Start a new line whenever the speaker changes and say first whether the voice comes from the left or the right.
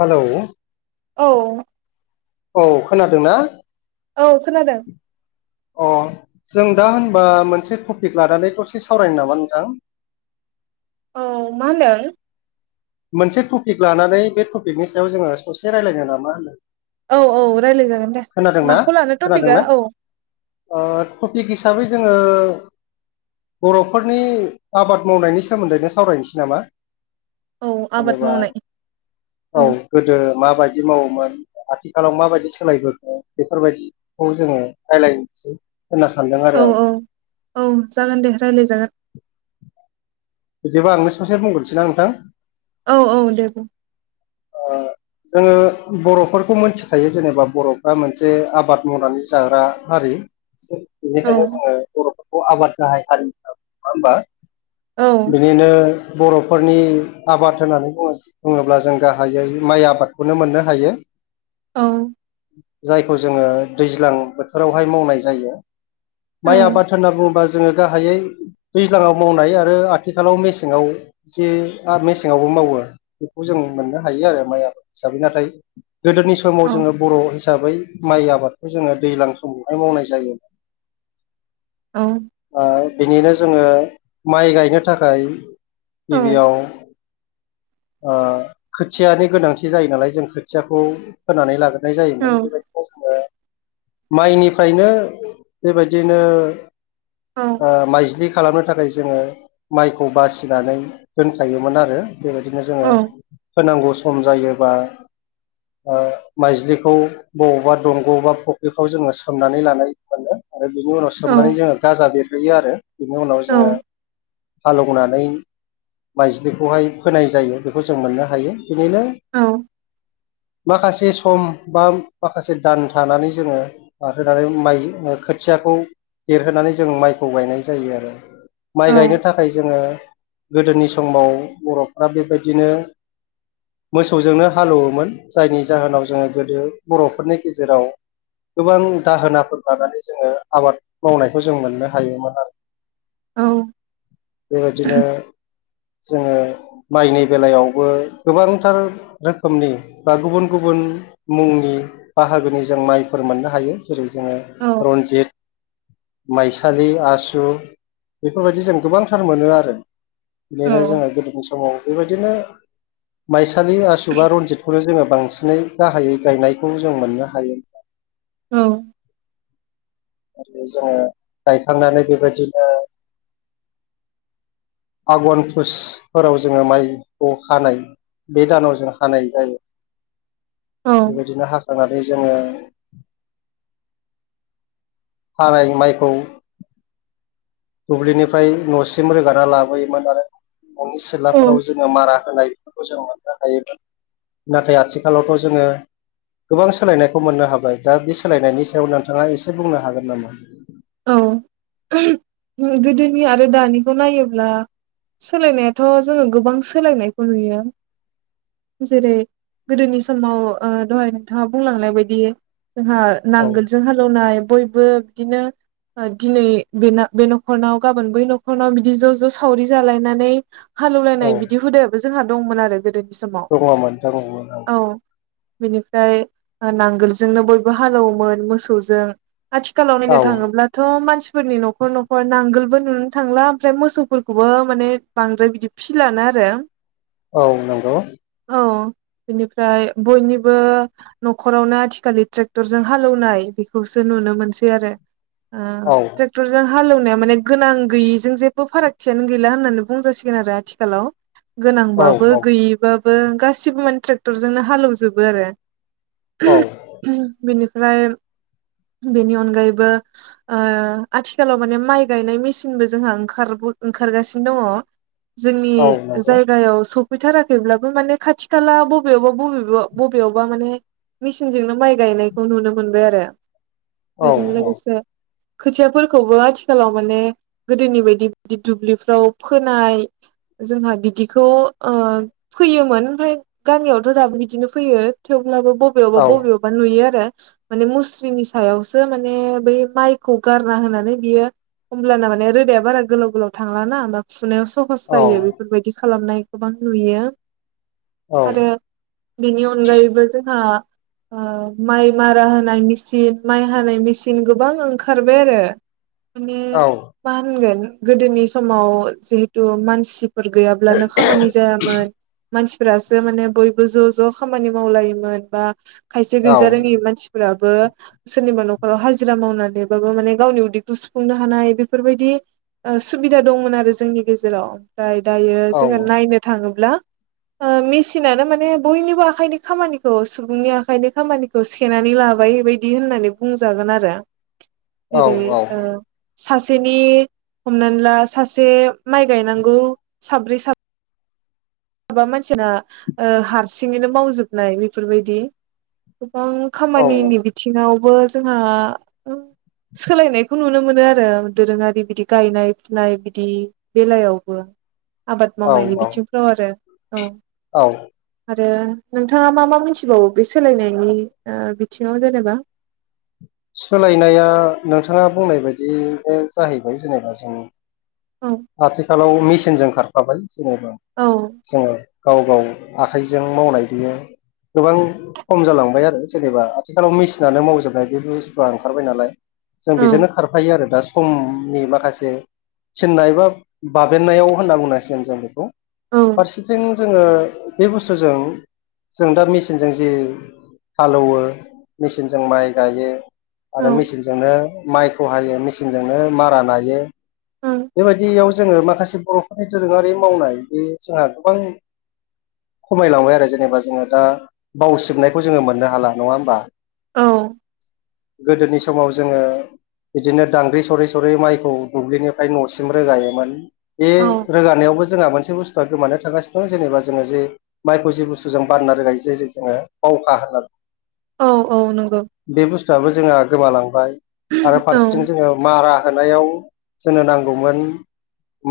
left: Hello
right: औ
left: औ खोनादोंना?
right: औ खोनादों।
left: अ जों दा होनबा मोनसे टपिक लानानै द'से सावरायनो नामा नोंथां? [inaudible]
right: औ मा होनदों?
left: मोनसे टपिक लानानै बे टपिकनि सायाव जोंङो ससे रायलायनो नाामा मोनदों
right: औ - औ रायलाय जागोन दे माखौ लानो टपिकआ
left: खोनादोंना
right: औ
left: ओ टपिक हिसाबै जोङो बर'फोरनि आबाद मावनायनि सोमोन्दैनो सावरायनोसै नामा
right: औ आबाद
left: जेनेबा
right: मावनाय
left: औ गोदो माबायदि मावोमोन? आथिखालाव माबायदि सोलायबोखो बेफोरबायदिखौ जोंङो रायज्लायनोसै
right: औ - औ - औ जागोन दे रायलाय जागोन
left: बिदिबा आंनो ससे बुंगोरसै ना नोंथां?
right: औ - औ दे बुं।
left: जोंङो बर'फोरखौ मोनथिखायो जेनेबा बर'फ्रा मोनसे आबाद मावनानै जाग्रा हारि
right: औ
left: बेनिखायनो जोंङो बर'फोरखौ आबाद गाहाय हारि होन्ना बुङो नङा होमबा।
right: औ
left: बिनिनो बर'फोरनि आबाद होननानै बुङो बुङोब्ला जों गाहायै माइ आबाद आबादखौनो मोननो हायो
right: औ
left: जायखौ जोङो दैज्लां बोथोरावहाय मावनाय जायो। माइ आबाद होनना बुङोबा जोङो गाहायै दैज्लाङाव मावनाय आरो आथिखालाव मेसेंङाव जे मेसेङावबो मावो बेखौ जों मोननो हायो आरो माइ आबाद हिसाबै नाथाय गोदोनि समाव
right: औ
left: जोंङो बर' हिसाबै माइ आबादखौ जोंङो दैज्लां समावहाय मावनाय जायो।
right: औ
left: बिनिनो जोङो माइ गायनो थाखाय गिबियाव खोथियानि गोनांथि जायो नालाय जों खोथियाखौ फोनानै लागोन नाय
right: औ
left: जायोमोन बेबायदिनो जोङो। माइनिफ्रायनो बेबायदिनो
right: औ
left: ओ माइज्लि खालामनो थाखाय जोंङो माइखौ बासिनानै दोनखायोमोन आरो बेबायदिनो जोंङो। होनांगौ सम जायोबा ओ माइज्लिखौ बबावबा दंग' बा फख्रिखौ जोंङो सोमनानै लानाय मोनो। आरो बिनि उनाव सोमनानै जोङो गाजा बेरहेयो आरो बिनि उनाव जोङो एवनानै माइज्लिखौहाय फोनाय जायो बेखौ जों मोननो हायो। बिदिनो माखासे से सम बा माखासे दान थानानै जोङो होनानै माइ खोथियाखौ देरहोनानै जों माइखौ गायनाय जायो। आरो माइ गायनो नाथाय जोङो गोदोनि समाव बर'फ्रा बेबायदिनो मोसौजोंनो हालेवोमोन। जायनि जाहोनाव जोङो गोदो बर'फोरनि गेजेराव गोबां दाहोनाफोर लानानै जोङो आबाद मावनायखौ जों मोननो हायोमोन आरो
right: औ।
left: बेबायदिनो जोङो माइनि बेलायावबो गोबांथार रोखोमनि बा गुबुन गुबुन मुंनि बाहागोनि जों माइफोर मोननो हायो जेरै जोङो रन्जित माइसालि आसु बेफोरबायदि जों गोबांथार मोनो आरो बेदिनो
right: औ
left: जोङो गोदोनि समाव बेबायदिनो माइ [unintelligible] आसु बा रनजितखौनो जोंङो बांसिनै गाहायै गायनायखौ जों मोननो हायो।
right: औ।
left: आरो जोंङो गायखांनानै बेबायदिनो आगन फुसफोराव जोङो माइखौ हानाय बे दानाव जों हानाय जायो बेबायदिनो हाखांनानै जोङो। हानाय माइखौ दुब्लिनिफ्राय न'सिम रोगाना लाबोयोमोन आरो न'नि सिलाफोराव
right: औ
left: जोंङो मारा होनाय बेफोरखौ जों मोननो हायोमोन। नाथाय आथिखालावथ' जोङो गोबां सोलायनायखौ मोननो हाबाय दा बे सोलायनायनि सायाव नोंथाङा एसे बुंनो हागोन नामा
right: औ गोदोनि आरो दानिखौ नायोब्ला सोलायनायाथ' जोङो गोबां सोलायनायखौ नुयो जेरै गोदोनि समाव दहाय नोंथाङा बुंलांनाय बायदि जोंहा
left: औ
right: नांगोलजों हालेवनाय बयबो बिदिनो दिनै बे बे न'खरनाव गाबोन बै न'खरनाव बिदि ज' ज' सावरि जालायनानै
left: औ
right: हालेवलायनाय बिदि हुदायाबो जोंहा दंमोन आरो गोदोनि समाव
left: दङमोन नोथां नोंगौ‌ औ।
right: बेनिफ्राय नांगोलजोंनो बयबो हालेवोमोन मोसौजों आथिखालाव नायनो
left: औ
right: थांङोब्ला मानसिफोरनि न'खर न'खर नांगोलबो नुनो थांला ओमफ्राय मोसौफोरखौबो माने बांद्राय फि ख लानो आरो
left: औ नंगौ।
right: औ बिनिफ्राय बयनिबो न'खरावनो आथिखलि ट्रेक्टरजों हालेवनाय खौसो नुनो मोनसै आरो
left: औ
right: ट्रेक्टरजों हालेवनाया माने गोनां गैयै जों जेबो फारागथियानो गैला होननानै बुंजा सिगोन आरो आथिखालाव
left: औ
right: गोनांबाबो
left: औ
right: गैयैबाबो गासिबो माने ट्रेक्टरजोंनो हालेवजोबो आरो
left: औ।
right: ओमफ्राय बेनि अनगायैबो आथिखालाव माने माइ गायनाय मेसिनबो जोंहा ओंखार ओंखारगासिनो दङ। जोंनि
left: औ नंगौ
right: जायगायाव सब फैथाराखैब्लाबो माने खाथि खाला बबेयावबा बबेबा बबेयावबा माने मेचिनजोंनो माइ गायनायखौ नुनो मोनबाय आरो
left: औ
right: बेजों
left: औ
right: [unintelligible] खोथियाफोरखौबो आथिखालाव माने गोदोनि बायदि बिदि दुब्लिफ्राव फोनाय, जोंहा बिदिखौ ओ फैयोमोन ओमफ्राय गामियावथ' दाबो बिदिनो फैयो थेव अब्लाबो बबेयावबा
left: औ
right: बबेयावबा नुयो आरो माने मुस्रिनि सायावसो माने बै माइखौ गारना होनानै बियो होमब्लाना माने रोदाया बारा गोलाव गोलाव थांलााना होमबा, सुनायाव सहस
left: औ
right: जायो बेफोरबायदि खालामनाय गोबां नुयो।
left: औ
right: आरो बेनि अनगायैबो जोंहा, ओ माइ मारा होनाय मेचिन माइ हानाय मेचिन दिन गोबां ओंखारबाय आरो माने मा होनगोन, गोदोनि समाव जिहेथु मानसिफोर गैयाब्लानो खामानि जायामोन, मानसिफोरासो माने बयबो ज' ज' खामानि मावलायोमोन बा, खायसे गैजा रोङि मानसिफोराबो सोरनिबा न'ख ओ हाजिरा मावना देरबाबो माने गावनि उदैखौ सुफुंनो हानाय बेफोरबायदि ओ सुबिदा दंमोन आरो जोंनि गेजेराव ओमफ्राय दायो
left: औ औ
right: जोङो नायनो थाङोब्ला, ओ मेचिनानो माने बयनिबो आखाइनि खामानिखौ सुबुंनि आखाइनि खामानिखौ सोननानै लाबाय, बे बायदि होननानै बुंजागोन आरो जेरै ओ सासेनि हमनानै ला सासे माइ गायनांगौ साब्रै साब साबा मानसिना हारसिङैनो मावजोबनाय बेफोरबायदि गोबां खामानिनि बिथिङावबो जोंहा सोलायनायखौ नुनो मोनो आरो दोरोङारि बिदि गायनाय फुनाय बिदि बेलायावबो, आबाद मावनायनि
left: औ
right: बिथिंफ्राव आरो औ
left: औ
right: आरो नोंथाङा मा मा मिथिबावो बे सोलायनायनि ओ बिथिङाव जेनेबा?
left: सोलायनाया नोंथाङा बुंनाय बायदिनो जाहैबाय जेनेबा जों
right: औ
left: आथिखालाव मेसिनजों खारफाबाय जेनेबा
right: औ
left: जोङो, गाव गाव आखाइजों मावनाय बियो। गोबां खम जालांबाय आरो जेनेबा आथिखालाव मेचिनानो मावजोबनाय। बे बुस्थुआ ओंखारबाय नालाय जों
right: औ
left: बेजोंनो खारफायो आरो दा सम, दिनै माखासे थिननाय बा बाबेननायाव होनना बुंनांसिगोन जों बेखौ,
right: औ
left: फारसेथिं जोङो बे बुस्थुजों जों दा मेचिनजों जि हालेवो मेचिनजों माइ गायो आरो मेचिनजोंनो माइखौ हायो मेचिनजोंनो मारा नायो,
right: औ
left: बेबायदियाव जोङो माखासे बर'फोरनि दोरोङारि मावनाय बे जोंहा गोबां, खमायलांबाय आरो जेनेबा जोङो दा बावसिबनायखौ जोङो मोननो हाला नङा होमबा,
right: औ
left: गोदोनि समाव जोङो, बिदिनो दांग्रि सरै सरै माइखौ दुब्लिनिफ्राय न'सिम रोगायोमोन बे
right: औ
left: रोगानायावबो जोंहा मोनसे बुस्थुआ गोमानो थागासिनो दं जेनेबा, जोङो जे माइखौ जे बुस्थु जों बानना रोगायो जेरै जोङो बावखा होनना
right: औ औ नंगौ
left: बे बुस्थुआबो जोंहा गोमालांबाय आरो
right: औ
left: फारसेथिं जोङो मारा होनायाव जोंनो नांगौमोन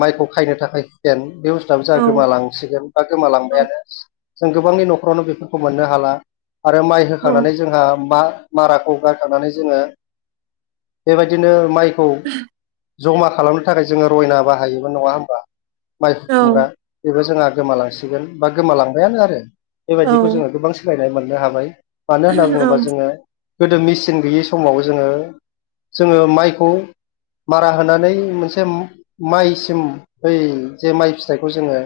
left: माइखौ खायनो थाखाय फेन बे बुस्थुआबो जोंहा
right: औ
left: गोमालांसिगोन बा
right: औ
left: गोमालांबायानो जों गोबांनि न'खरावनो बेफोरखौ मोननो हाला आरो माइ होखांनानै जोंहा मा माराखौ गारखांनानै जोङो बेबायदिनो माइखौ जमा खालामनो थाखाय जोङो रयना बाहायोमोन नङा होमबा माइ
right: औ
left: हुथुमग्रा बेबो जोंहा गोमालांसिगोन बा गोमालांबायानो आरो
right: औ
left: बेबायदिखौ जोङो गोबां सोलायनाय मोननो हाबाय मानो होनना
right: औ
left: बुङोब्ला जोङो। गोदो मेचिन गैयै समाव जोङो जोङो माइखौ मारा होननानै मोनसे माइसिम बै जे माइ फिथाइखौ जोङो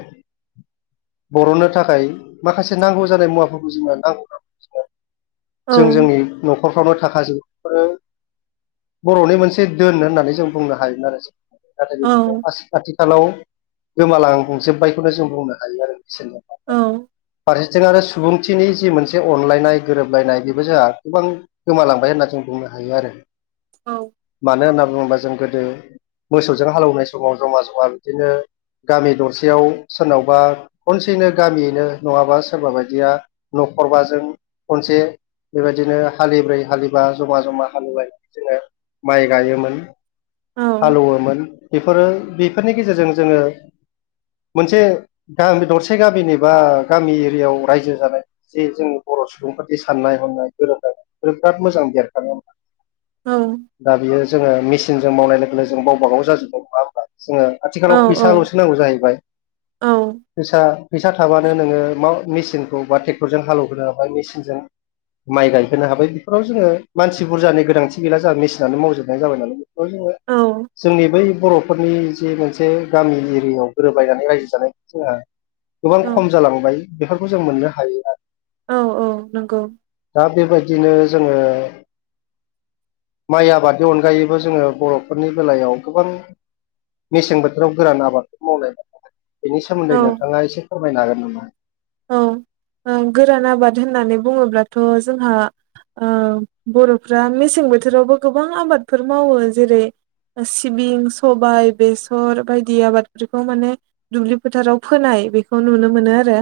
left: बरननो थाखाय माखासे नांगौ जानाय मुवाफोरखौ जोंनो नांगौ नांगौखौ जोङो
right: औ
left: जों जोंनि न'ख खरफ्रावनो थाखाजोबो बेफोरो बरनि मोनसे दोन होननानै जों बुंनो हायोमोन आरो जों। नाथाय
right: औ
left: बेफोरखौ आथि आथिखालाव गोमालांजोब्बायखौनो जों बुंनो हायो आरो।
right: औ
left: फारसेथिं आरो सुबुंथिनि जि मोनसे अनलायनाय गोरोब लायनाय बेबो जोंहा गोबां गोमालांबाय होनना जों बुंनो हायो आरो मानो होनना बुङोबा जों गोदो मोसौजों हालौनाय समाव जमा जमा बिदिनो गामि दरसेयाव सोरनावबा खनसेनो गामियैनो नङाबा सोरबा बायदिया न खर बाजों खनसे बेबायदिनो हालिब्रै हालिबा जमा जमा हालेवनाय जोङो माइ गायोमोन
right: औ
left: हालौवोमोन बेफोरो बेफोरनि गेजेरजों जोङो। मोनसे गामि दरसे गामिनि बा गामि एरियाव रायजो जानाय जे जों बर' सुबुं सुबुंफोरथि साननाय हनाय गोरोबलायनाय बेफोर बिराद मोजां बेरखाङोमोन दा बेयो जोङो मेसिनजों मावनाय लोगो जों गावबा गाव जाजोबबाय नङा होमबा? जोङो आथिखालाव फैसालसो नांगौ जाहैबाय फैसा फैसा। थाबानो नोङो माव मेसिनखौ बा टेक्टरजों हालौग्रोनो हाबाय मेसिनजों। माइ गायहोनो हाबाय बेफोराव जोङो मानसि बुरजानि गोनांथि गैला जोहा मेसिनानो मावजोबनाय जाबाय नालाय। बेफोराव जोङो
right: औ
left: जोंनि बै बरफोरनि नि मोनसे गामि एरियायाव गोरोबलायनानै रायजो जानायखौ जोंहा गोबां खम जालांबाय बेफोर खौ जों मोननो हायो आरो।
right: औ औ नंगौ
left: दा बेबायदिनो जोङो। माइ आबादनि अनगायैबो जोङो बर'फोरनि बेलायाव गोबां मेसें बोथोराव गोरान आबादखौ मावनाय बेनि
right: औ
left: सोमोन्दै नोंथाङा एसे फोरमायनो हागोन नामा?
right: ओ गोरान आबाद होननानै बुङोब्लाथ जोंहा। ओ बर'फ्रा मेसें बोथोरावबो गोबां आबादफोर मावो जेरै सिबिं सबाय बेसर बायदि आबादफोरखौ माने दुब्लि फोथाराव फोनाय बेखौ नुनो मोनो आरो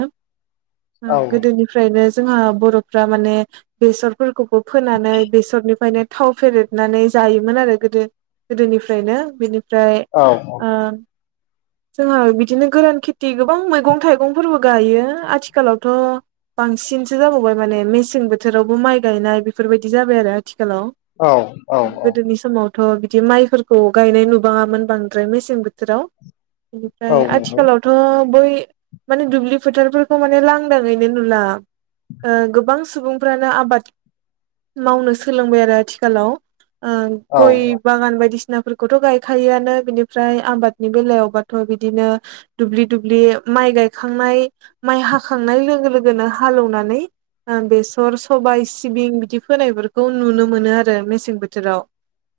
left: औ
right: गोदोनिफ्रायनो जोंहा बर'फ्रा माने बेसरफोर खौबो फोनानै बेसरनिफायनो थाव फेरेदनानै जायोमोन आरो गोदो गोदोनिफ्रायनो बेनि ओमफ्राय
left: औ
right: ओ! जोङो बिदिनो गोरान खेथि गोबां मैगं थाइगंफोरबो गायो आथिखालावथ। बांसिनसो जाबावबाय माने मेसें बोथोरावबो माइ गायनाय बेफोरबायदि जाबाय आरो। आथिखालाव
left: औ औ औ
right: गोदोनि समाव थ बिदि माइफोरखौ गायनाय नुबाङामोन बांद्राय मेसें बोथोराव।
left: औ
right: बेनिफ्राय
left: नंगौ
right: आथिखालावथ बै माने दुब्लि फोथारफोर खौ माने लांदाङैनो नुला गोबां ओ सुबुंफ्रानो आबाद। मावनो सोलोंबाय आरो आथिखालाव ओ
left: औ
right: गय बागान बायदिसि -नाफोरखौथ' गायखायोआनो बिनिफ्राय आबादनि बेलायावबाथ' बिदिनो दुब्लि दुब्लि माइ गायखांनाय माइ हाखांनाय लोगो लोगोनो हालौनानै। बेसर सबाय सिबिं बिदि फोनायफोरखौ नुनो मोनो आरो मेसें बोथोराव।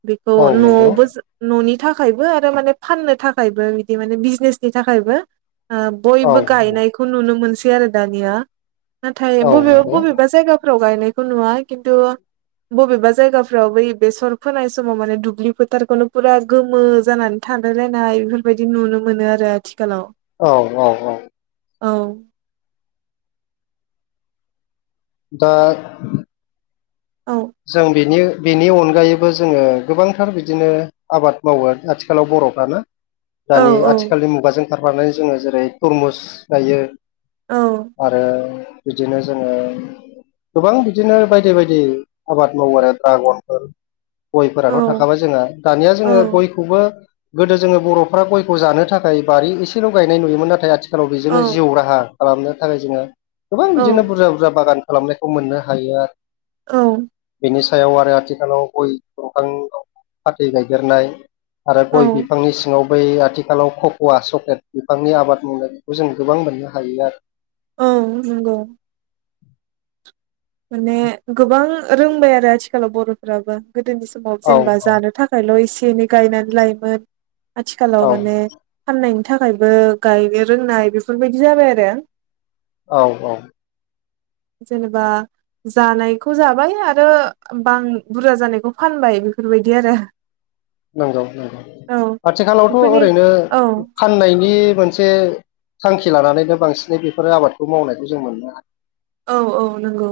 right: बेखौ
left: औ नंगौ
right: न'आवबो न'नि थाखायबो आरो माने फाननो थाखायबो बिदि माने बिजनेसनि थाखायबो। ओ
left: औ
right: बयबो गायनायखौ नुनो मोनसै आरो दानिया। नाथाय बबेबा
left: नंगौ
right: बबेबा जायगाफोराव गायनायखौ नुवा किन्थु। बबेबा जायगाफ्राव बै बेसर फोनाय समाव माने दुब्लि फोथारखौनो फुरा गोमो जानानै था सानलायलायनाय बेफोरबायदि नुनो मोनो आरो आथिखालाव।
left: औ औ औ।
right: औ।
left: दा
right: औ
left: जों बेनि बेनि अनगायैबो जोङो गोबांथार बिदिनो आबाद मावो आथिखालाव बर'फ्रा ना
right: औ
left: दानि आथिखालनि मुगाजों खारफानानै जोङो जेरै तरमुस गायो।
right: औ
left: आरो बिदिनो जोङो गोबां बिदिनो बायदि बायदि आबाद मावो आरो ड्रागनफोर
right: औ
left: गयफोराथ' थाखाबाय जोंहा दानिया
right: औ
left: जोङो गयखौबो गोदो जोङो बरफ्रा गयखौ जानो थाखाय बारि एसेल' गायनाय नुयोमोन नाथाय आथिखालाव बेजोंनो जिउ राहा खालामनो थाखाय जोङो गोबां बिदिनो बुरजा बुरजा बागान खालामनायखौ मोननो हायो।
right: औ।
left: निसायाव आरो आथिखालाव गय दंफां फाथै गायदेरनाय आरो गय
right: औ
left: बिफांनि सिङाव बै आथिखालाव ककवा चक्लेट बिफांनि आबाद मावनायखौ जों गोबां मोननो हायो आरो।
right: औ नंगौ। माने गोबां रोंबाय आरो आथिखालाव बर'फ्राबो गोदोनि समाव
left: औ
right: जेनेबा
left: औ
right: जानो थाखायल' एसे एनै गायनानै लायोमोन।
left: औ
right: आथिखालाव माने फाननायनि थाखायबो गायनो रोंनाय बेफोरबायदि जाबाय आरो।
left: औ औ।
right: जेनेबा जानायखौ जाबाय आरो बां बुरजा जानायखौ फानबाय बेफोरबायदि आरो।
left: नंगौ नंगौ
right: औ
left: आथिखालावथ'
right: बेफोरनि
left: ओरैनो
right: औ
left: फाननायनि मोनसे थांखि लानानैनो बांसिनै बेफोरो आबादखौ मावनायखौ जों मोननो
right: औ औ नोंगौ।